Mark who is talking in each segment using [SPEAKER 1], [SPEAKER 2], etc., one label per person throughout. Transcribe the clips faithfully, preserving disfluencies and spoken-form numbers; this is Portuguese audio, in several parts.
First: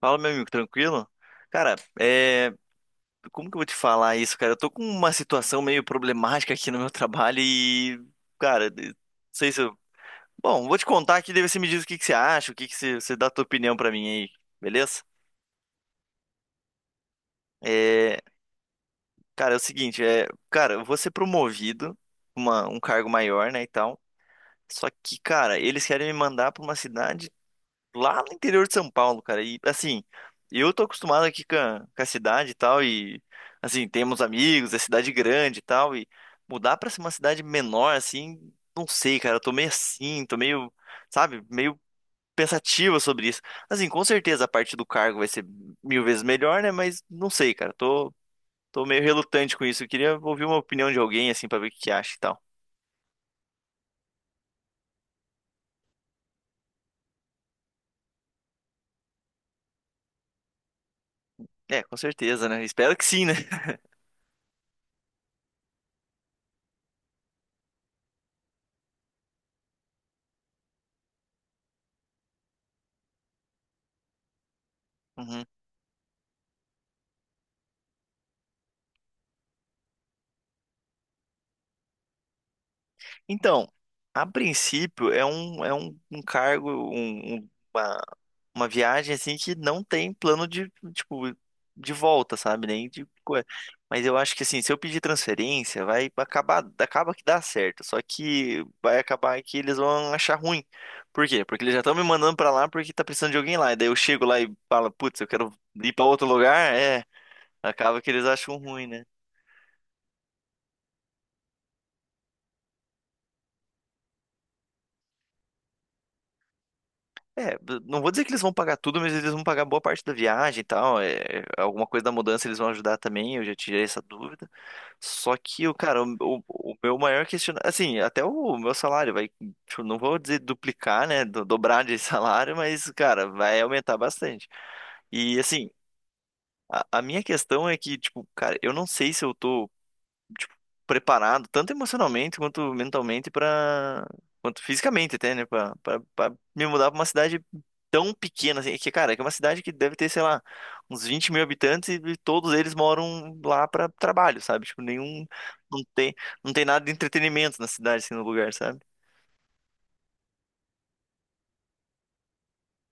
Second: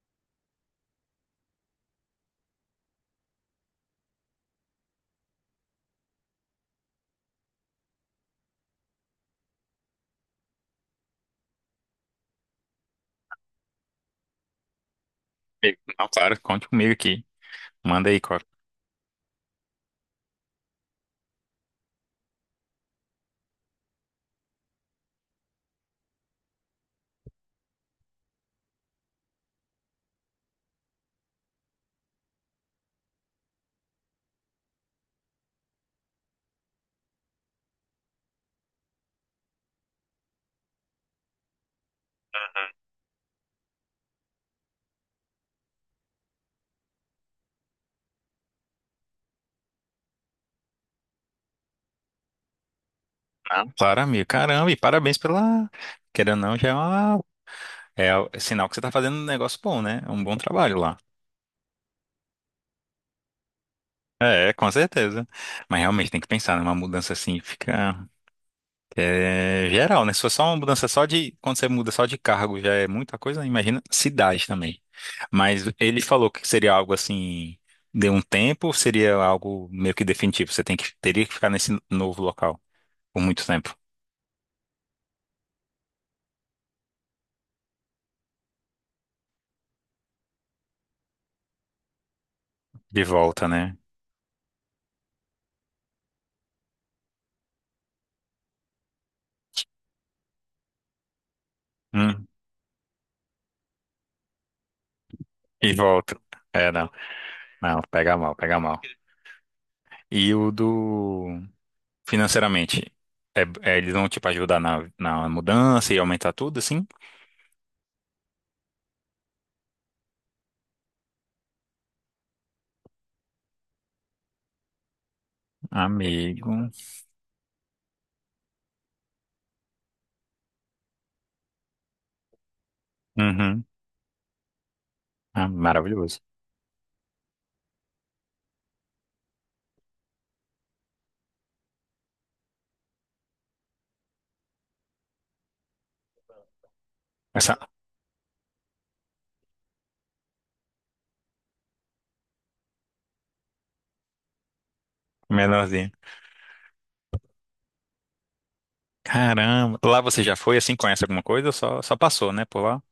[SPEAKER 1] Fala, meu amigo, tranquilo? Cara, é... como que eu vou te falar isso, cara? Eu tô com uma situação meio problemática aqui no meu trabalho e, cara, de- não sei se eu... Bom, vou te contar aqui, daí você me diz o que que você acha, o que que você, você dá a tua opinião pra mim aí, beleza?
[SPEAKER 2] Amigo. Não, claro, conte comigo aqui. Manda aí,
[SPEAKER 1] É...
[SPEAKER 2] Cora.
[SPEAKER 1] Cara, é o seguinte, é... Cara, eu vou ser promovido, uma... um cargo maior, né, e tal. Só que, cara, eles querem me mandar pra uma cidade lá no interior de São Paulo, cara. E assim, eu tô acostumado aqui com a, com a cidade e tal, e assim, temos amigos, é cidade grande e tal, e mudar pra uma cidade menor, assim, não sei, cara. Eu tô meio assim, tô meio, sabe, meio pensativa sobre isso. Assim, com certeza a parte do cargo vai ser mil vezes melhor, né? Mas não sei, cara. Tô, tô meio relutante com isso. Eu queria ouvir uma opinião de alguém, assim, pra ver o que que acha e tal.
[SPEAKER 2] Não, claro, amigo. Caramba, e parabéns pela. Querendo ou não, já é, uma... é o- é sinal que você tá fazendo um negócio bom, né? É um bom trabalho lá.
[SPEAKER 1] É, com certeza, né? Espero que sim, né?
[SPEAKER 2] É, com certeza. Mas realmente tem que pensar numa mudança assim, fica é, geral, né? Se for só uma mudança só de. Quando você muda só de cargo, já é muita coisa, né? Imagina cidade também.
[SPEAKER 1] Uhum.
[SPEAKER 2] Mas ele falou que seria algo assim, de um tempo, ou seria algo meio que definitivo. Você tem que, teria que ficar nesse novo local por muito
[SPEAKER 1] Então,
[SPEAKER 2] tempo.
[SPEAKER 1] a princípio é um, é um, um cargo, um- um- uma, uma viagem assim que não tem plano de, tipo, de volta, sabe? Nem
[SPEAKER 2] De
[SPEAKER 1] de coisa.
[SPEAKER 2] volta, né?
[SPEAKER 1] Mas eu acho que assim, se eu pedir transferência, vai acabar, acaba que dá certo. Só que vai acabar que eles vão achar ruim. Por quê? Porque eles já estão me
[SPEAKER 2] Hum,
[SPEAKER 1] mandando pra lá porque tá precisando de alguém lá. E daí eu chego lá e falo, putz, eu quero
[SPEAKER 2] e
[SPEAKER 1] ir pra
[SPEAKER 2] volto.
[SPEAKER 1] outro
[SPEAKER 2] É,
[SPEAKER 1] lugar.
[SPEAKER 2] não.
[SPEAKER 1] É,
[SPEAKER 2] Não,
[SPEAKER 1] acaba que
[SPEAKER 2] pega
[SPEAKER 1] eles
[SPEAKER 2] mal,
[SPEAKER 1] acham
[SPEAKER 2] pega mal.
[SPEAKER 1] ruim, né?
[SPEAKER 2] E o do. Financeiramente, é- é, eles vão, tipo, ajudar na, na mudança e aumentar tudo, assim?
[SPEAKER 1] É, b- não vou dizer que eles vão pagar tudo, mas eles vão pagar boa parte da viagem e tal. É, é, alguma coisa da mudança eles vão ajudar também, eu já tirei essa dúvida. Só que, o cara, o, o-
[SPEAKER 2] Amigo.
[SPEAKER 1] o meu maior questionamento. Assim, até o meu salário vai. Tipo, não vou dizer duplicar, né? do- dobrar de salário, mas, cara, vai
[SPEAKER 2] Uhum.
[SPEAKER 1] aumentar bastante. E,
[SPEAKER 2] Ah,
[SPEAKER 1] assim,
[SPEAKER 2] maravilhoso.
[SPEAKER 1] a, a minha questão é que, tipo, cara, eu não sei se eu tô tipo, preparado, tanto emocionalmente quanto mentalmente para quanto fisicamente até, né, Pra pra- pra me mudar pra uma cidade
[SPEAKER 2] Essa
[SPEAKER 1] tão pequena assim, que cara, que é uma cidade que deve ter, sei lá, uns vinte mil habitantes e todos eles moram lá pra trabalho, sabe? Tipo, nenhum não
[SPEAKER 2] menorzinha.
[SPEAKER 1] tem não tem nada de entretenimento na cidade assim no lugar, sabe?
[SPEAKER 2] Caramba. Lá você já foi, assim, conhece alguma coisa? Só, só passou, né, por lá?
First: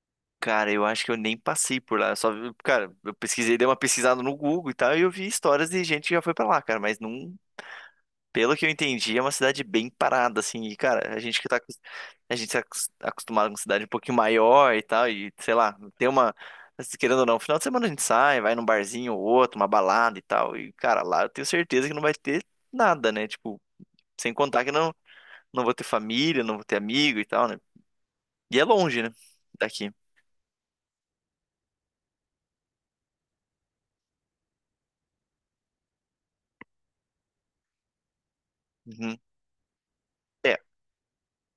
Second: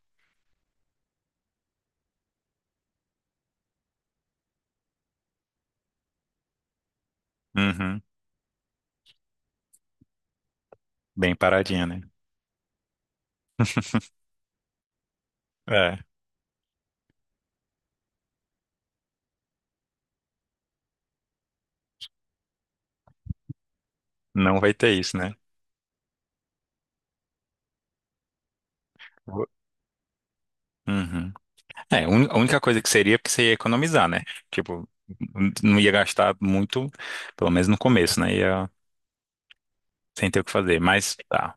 [SPEAKER 1] Cara, eu acho que eu nem passei por lá. Eu só, vi- cara, eu pesquisei, dei uma pesquisada no Google e tal, e eu vi histórias de gente que já foi pra lá, cara, mas não.
[SPEAKER 2] Uhum.
[SPEAKER 1] Pelo que eu entendi, é uma cidade bem parada, assim, e, cara, a
[SPEAKER 2] Bem
[SPEAKER 1] gente que tá, acos-
[SPEAKER 2] paradinha, né?
[SPEAKER 1] a gente tá acos- acostumado com cidade um pouquinho maior e tal, e, sei lá,
[SPEAKER 2] É.
[SPEAKER 1] tem uma, querendo ou não, final de semana a gente sai, vai num barzinho ou outro, uma balada e tal, e, cara, lá eu tenho certeza que não vai ter nada, né, tipo, sem
[SPEAKER 2] Não
[SPEAKER 1] contar que
[SPEAKER 2] vai ter
[SPEAKER 1] não,
[SPEAKER 2] isso, né?
[SPEAKER 1] não vou ter família, não vou ter amigo e tal, né, e é longe, né, daqui.
[SPEAKER 2] Uhum. É, a un- a única coisa que seria é porque você ia economizar, né? Tipo, n- não ia gastar muito, pelo menos no começo, né? Ia
[SPEAKER 1] Uhum.
[SPEAKER 2] sem ter o que
[SPEAKER 1] É,
[SPEAKER 2] fazer. Mas, tá,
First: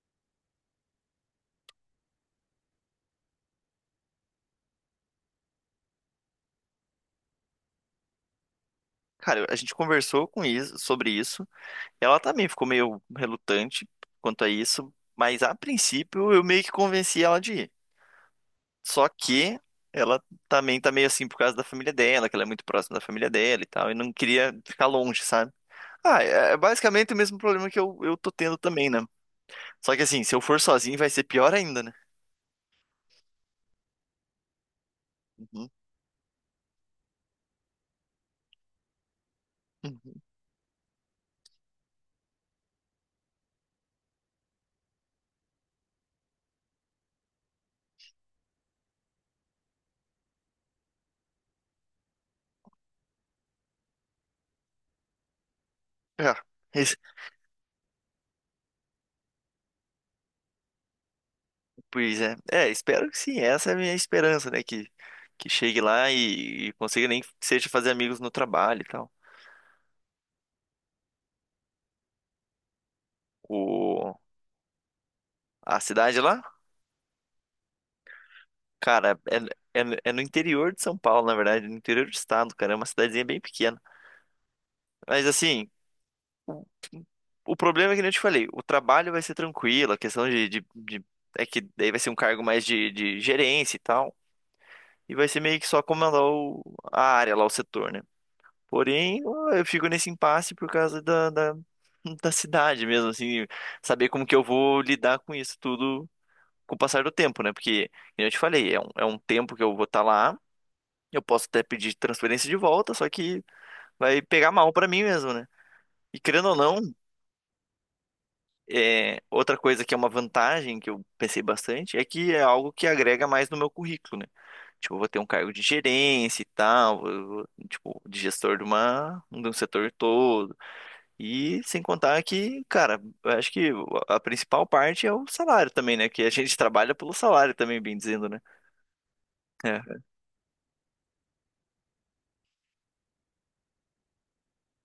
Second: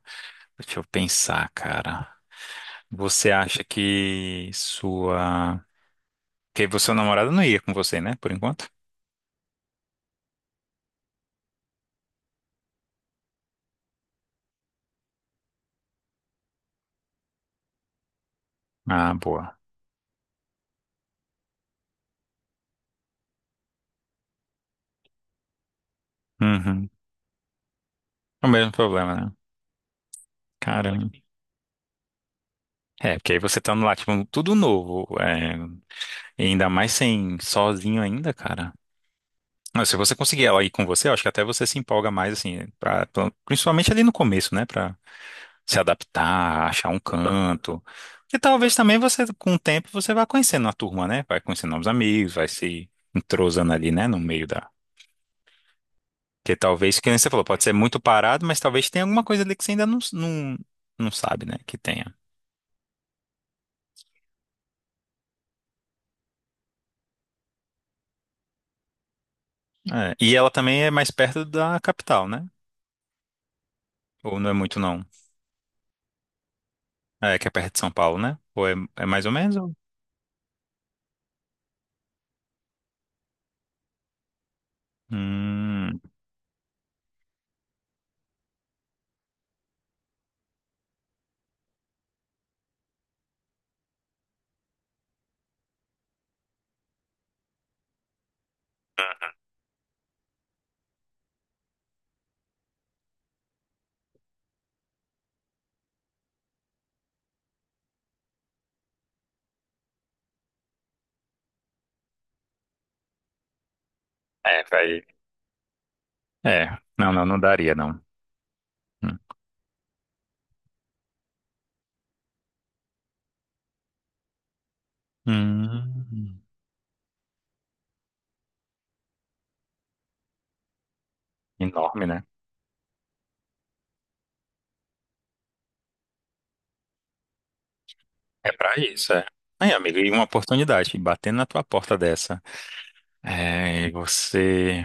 [SPEAKER 2] deixa eu pensar, cara. Você acha que sua... Que seu namorado não ia com você, né? Por enquanto?
[SPEAKER 1] cara, a gente conversou com isso, sobre isso, ela também ficou meio relutante quanto a isso, mas a princípio eu meio que convenci ela de ir. Só
[SPEAKER 2] Ah, boa.
[SPEAKER 1] que ela também tá meio assim por causa da família dela, que ela é muito próxima da família dela e tal, e não queria ficar longe, sabe? Ah, é é
[SPEAKER 2] Uhum.
[SPEAKER 1] basicamente o mesmo problema que eu, eu tô
[SPEAKER 2] É o
[SPEAKER 1] tendo
[SPEAKER 2] mesmo
[SPEAKER 1] também, né?
[SPEAKER 2] problema, né?
[SPEAKER 1] Só que assim, se eu for sozinho vai
[SPEAKER 2] Caramba.
[SPEAKER 1] ser pior ainda, né?
[SPEAKER 2] É, porque aí você tá no lá, tipo, tudo novo. É...
[SPEAKER 1] Uhum,
[SPEAKER 2] E ainda mais sem sozinho ainda, cara. Não, se você
[SPEAKER 1] uhum.
[SPEAKER 2] conseguir ela ir com você, eu acho que até você se empolga mais, assim, pra, pra- principalmente ali no começo, né? Pra se adaptar, achar um canto. Porque talvez também você, com o tempo, você vá conhecendo a turma, né? Vai conhecendo novos amigos, vai se entrosando ali, né? No meio da.
[SPEAKER 1] É,
[SPEAKER 2] Porque
[SPEAKER 1] es-
[SPEAKER 2] talvez, que nem você falou, pode ser muito parado, mas talvez tenha alguma coisa ali que você ainda não, não, não sabe, né? Que tenha.
[SPEAKER 1] pois é. É, espero que sim, essa é a minha esperança, né? Que, que chegue lá e, e consiga nem que seja fazer amigos no trabalho e tal.
[SPEAKER 2] É, e ela também é mais perto da capital, né?
[SPEAKER 1] O,
[SPEAKER 2] Ou não é muito, não?
[SPEAKER 1] a cidade lá,
[SPEAKER 2] É, que é perto de São Paulo, né? Ou é, é
[SPEAKER 1] cara,
[SPEAKER 2] mais ou menos? Ou.
[SPEAKER 1] é, é, é no interior de São Paulo, na verdade, no interior do estado, cara, é uma cidadezinha bem pequena. Mas assim,
[SPEAKER 2] Hum.
[SPEAKER 1] o problema é que nem eu te falei, o trabalho vai ser tranquilo, a questão de, de, de- é que daí vai ser um cargo mais de, de gerência e tal, e vai ser meio que só comandar o, a área lá, o setor, né? Porém, eu fico nesse impasse por causa da, da, da cidade mesmo, assim, saber como que eu vou lidar com isso tudo com o passar do tempo, né? Porque, como eu te falei, é um, é um tempo que eu vou estar lá, eu posso até pedir transferência de volta, só que vai pegar
[SPEAKER 2] É,
[SPEAKER 1] mal pra mim
[SPEAKER 2] vai.
[SPEAKER 1] mesmo, né? E querendo ou não,
[SPEAKER 2] É, não, não, não daria, não. Hum.
[SPEAKER 1] é, outra coisa que é uma vantagem que eu pensei bastante é que é algo que agrega mais no meu currículo, né? Tipo, eu vou ter um cargo de gerência
[SPEAKER 2] Hum,
[SPEAKER 1] e tal, vou- vou, tipo, de gestor de uma, de um setor todo. E sem
[SPEAKER 2] enorme,
[SPEAKER 1] contar
[SPEAKER 2] né?
[SPEAKER 1] que, cara, eu acho que a principal parte é o salário também, né? Que a gente trabalha pelo salário também, bem dizendo, né?
[SPEAKER 2] É pra isso, é. Aí,
[SPEAKER 1] É.
[SPEAKER 2] amigo, e uma oportunidade, batendo na tua porta dessa. É, e você.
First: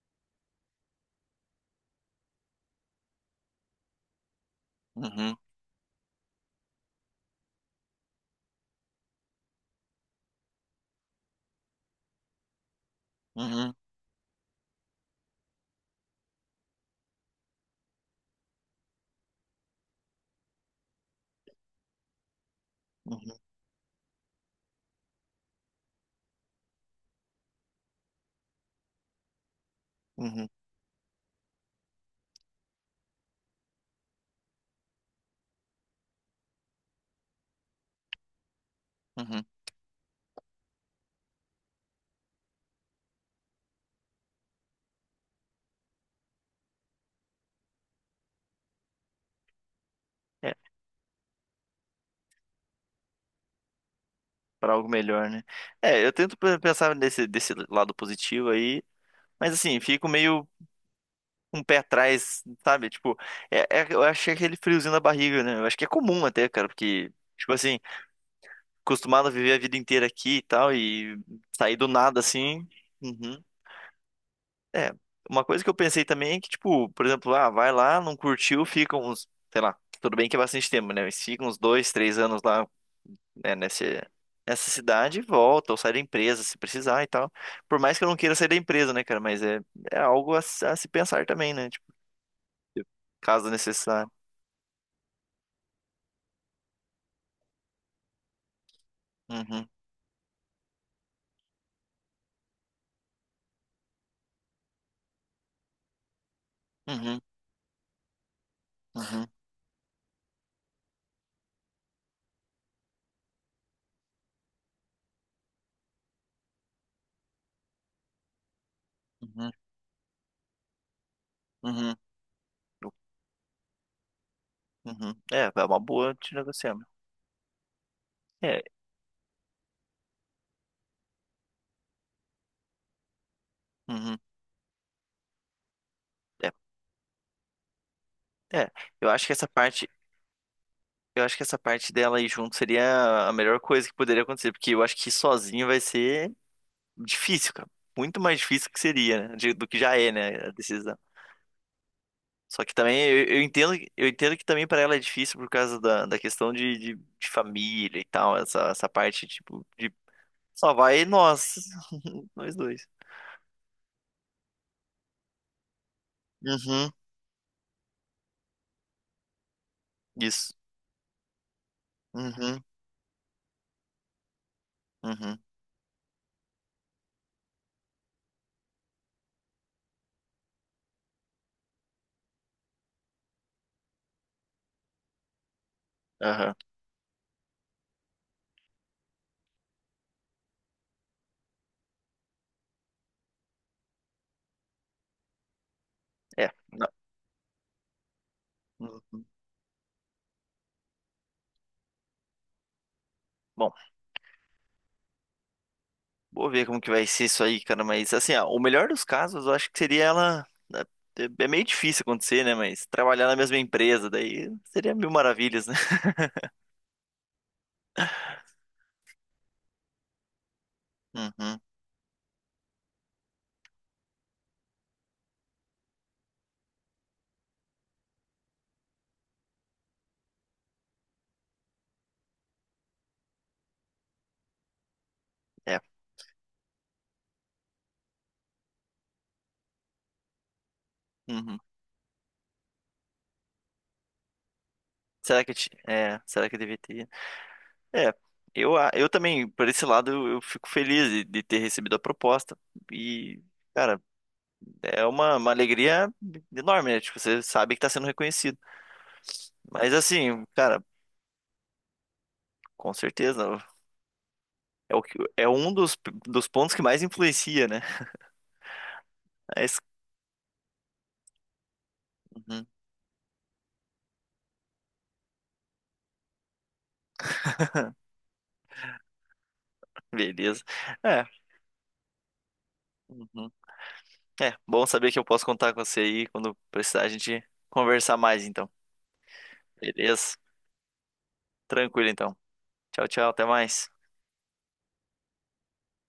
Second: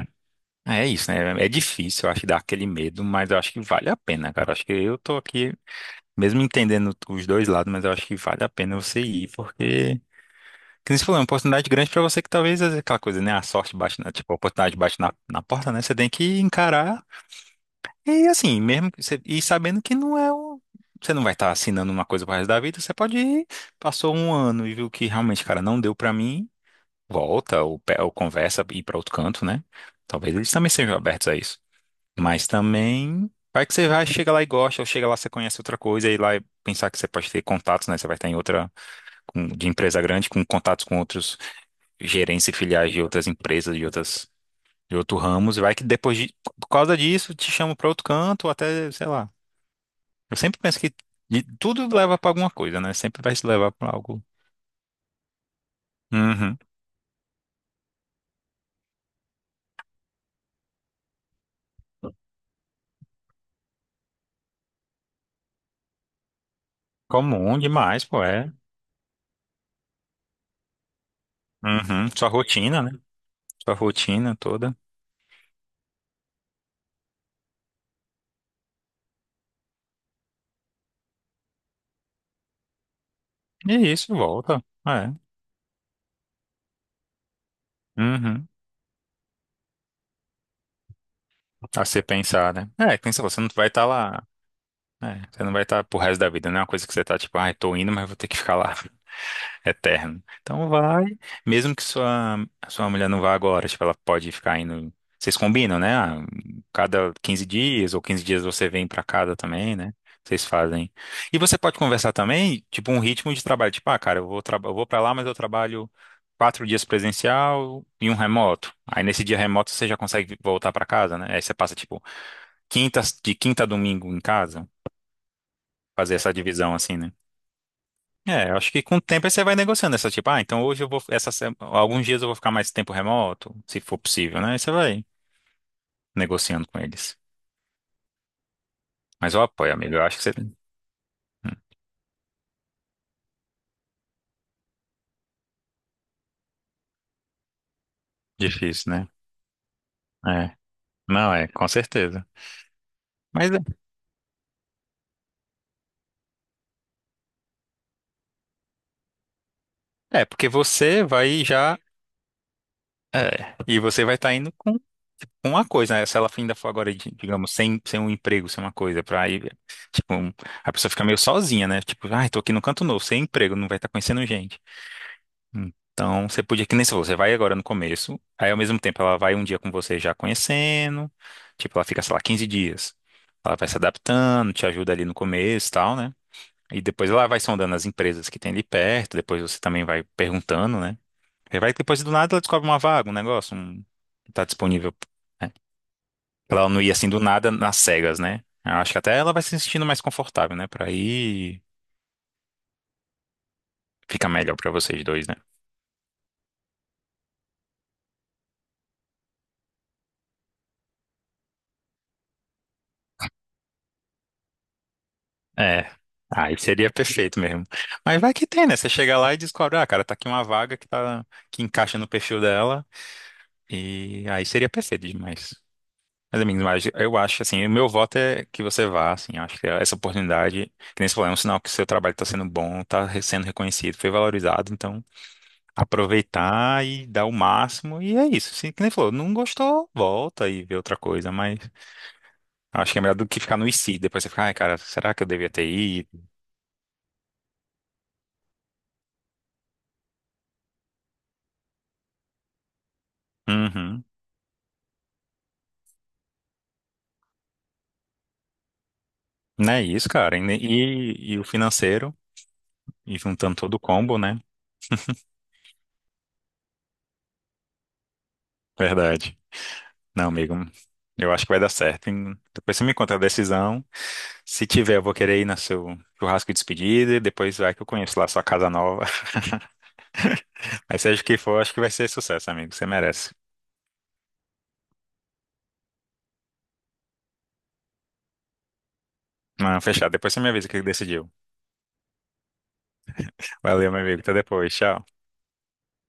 [SPEAKER 2] É isso, né? É difícil, eu acho, dar aquele medo, mas eu acho que vale a pena, cara. Eu acho que eu tô
[SPEAKER 1] Uhum,
[SPEAKER 2] aqui, mesmo entendendo os dois lados, mas eu acho que vale a pena você ir, porque. Como você falou, é uma oportunidade grande pra você que talvez é aquela coisa, né? A
[SPEAKER 1] uhum,
[SPEAKER 2] sorte bate na, tipo, a oportunidade bate na, na porta, né? Você tem que encarar. E assim, mesmo que você, e sabendo que não é o, você não vai estar assinando uma coisa pro resto da vida, você pode
[SPEAKER 1] uhum,
[SPEAKER 2] ir, passou um ano e viu que realmente, cara, não deu pra mim, volta ou, pe- ou conversa e ir pra outro canto, né? Talvez
[SPEAKER 1] uhum,
[SPEAKER 2] eles também sejam abertos a isso. Mas também, vai que você vai, chega lá e gosta, ou chega lá você conhece outra coisa e lá e pensar que você pode ter contatos, né? Você vai estar em outra
[SPEAKER 1] uhum.
[SPEAKER 2] com- de empresa grande, com contatos com outros gerentes e filiais de outras empresas, de outras de outros ramos, e vai que depois de, por causa disso te chamam pra outro canto, ou até, sei lá, eu
[SPEAKER 1] É,
[SPEAKER 2] sempre penso que de- tudo leva pra alguma coisa, né? Sempre vai se levar pra algo.
[SPEAKER 1] para algo melhor, né? É, eu tento pe-
[SPEAKER 2] Uhum.
[SPEAKER 1] pensar nesse, desse lado positivo aí, mas assim, fico meio um pé atrás, sabe? Tipo, é, é- eu achei aquele friozinho na barriga, né? Eu acho que é comum até, cara, porque, tipo
[SPEAKER 2] Comum
[SPEAKER 1] assim,
[SPEAKER 2] demais, pô, é.
[SPEAKER 1] acostumado a viver a vida inteira aqui e tal, e sair do
[SPEAKER 2] Uhum.
[SPEAKER 1] nada
[SPEAKER 2] Sua
[SPEAKER 1] assim.
[SPEAKER 2] rotina, né?
[SPEAKER 1] Uhum.
[SPEAKER 2] Sua rotina toda.
[SPEAKER 1] É. Uma coisa que eu pensei também é que, tipo, por exemplo, ah, vai lá, não curtiu, fica uns, sei lá, tudo bem que é bastante tempo, né? Mas fica uns dois, três anos lá, né, nesse,
[SPEAKER 2] E isso volta.
[SPEAKER 1] nessa
[SPEAKER 2] É.
[SPEAKER 1] cidade e volta, ou sai da empresa se precisar e tal. Por mais que eu não queira sair
[SPEAKER 2] Uhum.
[SPEAKER 1] da empresa, né, cara? Mas é, é algo a, se a se pensar também, né?
[SPEAKER 2] A
[SPEAKER 1] Tipo,
[SPEAKER 2] se pensar, né? É, pensa, você não
[SPEAKER 1] caso
[SPEAKER 2] vai estar
[SPEAKER 1] necessário.
[SPEAKER 2] lá. É, você não vai estar pro resto da vida, não é uma coisa que você tá tipo, ai, tô indo, mas vou ter que ficar lá.
[SPEAKER 1] Uhum,
[SPEAKER 2] Eterno. Então vai, mesmo que sua, sua mulher não vá agora, tipo, ela pode ficar indo. Vocês combinam, né? Ah, cada
[SPEAKER 1] uhum,
[SPEAKER 2] quinze dias ou quinze dias você vem pra
[SPEAKER 1] uhum,
[SPEAKER 2] casa também, né? Vocês fazem. E você pode conversar também, tipo, um ritmo de trabalho. Tipo, ah, cara, eu vou, traba- eu vou para lá, mas eu trabalho quatro dias presencial e um remoto. Aí nesse dia
[SPEAKER 1] uhum,
[SPEAKER 2] remoto você já consegue voltar pra casa, né? Aí você passa,
[SPEAKER 1] uhum, uhum.
[SPEAKER 2] tipo, quinta, de quinta a domingo em casa,
[SPEAKER 1] Uhum. É, é uma boa
[SPEAKER 2] fazer essa
[SPEAKER 1] de negociar.
[SPEAKER 2] divisão
[SPEAKER 1] Meu.
[SPEAKER 2] assim, né? É, eu
[SPEAKER 1] É,
[SPEAKER 2] acho que com o tempo aí você vai negociando essa, tipo, ah, então hoje eu vou, essa, se- alguns dias eu vou ficar mais tempo remoto, se for
[SPEAKER 1] uhum,
[SPEAKER 2] possível, né? Aí você vai
[SPEAKER 1] é,
[SPEAKER 2] negociando com eles.
[SPEAKER 1] é. Eu acho que
[SPEAKER 2] Mas eu
[SPEAKER 1] essa
[SPEAKER 2] apoio,
[SPEAKER 1] parte,
[SPEAKER 2] amigo, eu acho que você...
[SPEAKER 1] eu acho que
[SPEAKER 2] Hum.
[SPEAKER 1] essa parte dela aí junto seria a melhor coisa que poderia acontecer, porque eu acho que sozinho vai ser difícil, cara. Muito mais difícil que
[SPEAKER 2] Difícil, né?
[SPEAKER 1] seria, né? de- do que já é, né, a
[SPEAKER 2] É,
[SPEAKER 1] decisão.
[SPEAKER 2] não é, com certeza.
[SPEAKER 1] Só que também eu, eu
[SPEAKER 2] Mas é,
[SPEAKER 1] entendo, eu entendo que também para ela é difícil por causa da, da questão de, de, de família e tal, essa, essa parte tipo de
[SPEAKER 2] é, porque
[SPEAKER 1] só
[SPEAKER 2] você
[SPEAKER 1] vai
[SPEAKER 2] vai
[SPEAKER 1] nós,
[SPEAKER 2] já,
[SPEAKER 1] nós dois.
[SPEAKER 2] é, e você vai estar indo com com uma coisa, né? Se ela ainda for
[SPEAKER 1] Uhum,
[SPEAKER 2] agora, di- digamos, sem, sem um emprego, sem uma coisa, pra aí, tipo, um.
[SPEAKER 1] isso.
[SPEAKER 2] A pessoa fica meio sozinha, né? Tipo, ai, tô aqui
[SPEAKER 1] Uhum,
[SPEAKER 2] no canto novo, sem emprego, não vai estar conhecendo gente.
[SPEAKER 1] uhum,
[SPEAKER 2] Então, você podia, que nem se você vai agora no começo, aí ao mesmo tempo ela vai um dia com você já conhecendo, tipo, ela fica, sei lá, quinze dias. Ela vai se adaptando, te ajuda ali no começo e tal, né?
[SPEAKER 1] aham.
[SPEAKER 2] E depois ela vai sondando as empresas que tem ali perto, depois você também vai perguntando, né? E vai que depois do nada ela descobre uma vaga, um negócio, um... tá disponível. Né?
[SPEAKER 1] É.
[SPEAKER 2] Pra ela não
[SPEAKER 1] Não,
[SPEAKER 2] ir assim do nada nas cegas, né? Eu acho que até
[SPEAKER 1] uhum.
[SPEAKER 2] ela vai se sentindo mais confortável, né? Pra ir,
[SPEAKER 1] Bom,
[SPEAKER 2] fica melhor pra vocês dois, né?
[SPEAKER 1] vou ver como que vai ser isso aí, cara. Mas assim, ó, o melhor dos casos, eu acho que seria ela. Né, é é meio difícil acontecer, né? Mas trabalhar na mesma empresa, daí seria mil maravilhas, né?
[SPEAKER 2] É. Aí seria perfeito mesmo. Mas vai que tem, né? Você chega lá e descobre, ah, cara, tá aqui uma vaga que tá
[SPEAKER 1] Uhum,
[SPEAKER 2] que encaixa no perfil dela e aí seria perfeito demais. Mas, amigos, mas eu acho assim, o meu voto é que você vá, assim, acho que essa oportunidade, que nem você falou, é um sinal que o seu trabalho está sendo bom, está sendo reconhecido, foi valorizado, então
[SPEAKER 1] é.
[SPEAKER 2] aproveitar e dar o máximo e é isso. Assim, que nem você falou, não gostou, volta e vê outra coisa,
[SPEAKER 1] Uhum.
[SPEAKER 2] mas acho que é melhor do que ficar no I C, depois você fica, ai, cara, será que eu
[SPEAKER 1] Será que
[SPEAKER 2] devia
[SPEAKER 1] eu,
[SPEAKER 2] ter
[SPEAKER 1] ti-
[SPEAKER 2] ido?
[SPEAKER 1] é, será que eu devia ter? É, eu, a- eu também, por esse lado, eu, eu fico feliz de, de ter recebido a proposta. E, cara,
[SPEAKER 2] Uhum.
[SPEAKER 1] é uma, uma alegria enorme, né? Tipo, você sabe que tá sendo reconhecido.
[SPEAKER 2] Não é
[SPEAKER 1] Mas
[SPEAKER 2] isso, cara.
[SPEAKER 1] assim,
[SPEAKER 2] E,
[SPEAKER 1] cara.
[SPEAKER 2] e, e o financeiro,
[SPEAKER 1] Com
[SPEAKER 2] e juntando
[SPEAKER 1] certeza.
[SPEAKER 2] todo o combo, né?
[SPEAKER 1] É, o que, é um dos, dos pontos que mais influencia, né?
[SPEAKER 2] Verdade.
[SPEAKER 1] Mas,
[SPEAKER 2] Não, amigo, eu acho que vai dar certo. Hein?
[SPEAKER 1] uhum,
[SPEAKER 2] Depois você me conta a decisão. Se tiver, eu vou querer ir no seu churrasco de despedida. E depois vai que eu conheço lá a sua casa nova.
[SPEAKER 1] beleza.
[SPEAKER 2] Aí seja
[SPEAKER 1] É,
[SPEAKER 2] o que for, acho que vai ser sucesso, amigo. Você merece.
[SPEAKER 1] uhum. É, bom saber que eu posso contar com você aí quando precisar a gente conversar mais, então.
[SPEAKER 2] Não, fechado. Depois
[SPEAKER 1] Beleza?
[SPEAKER 2] você me avisa o que decidiu.
[SPEAKER 1] Tranquilo, então. Tchau, tchau. Até mais.
[SPEAKER 2] Valeu, meu amigo. Até depois. Tchau.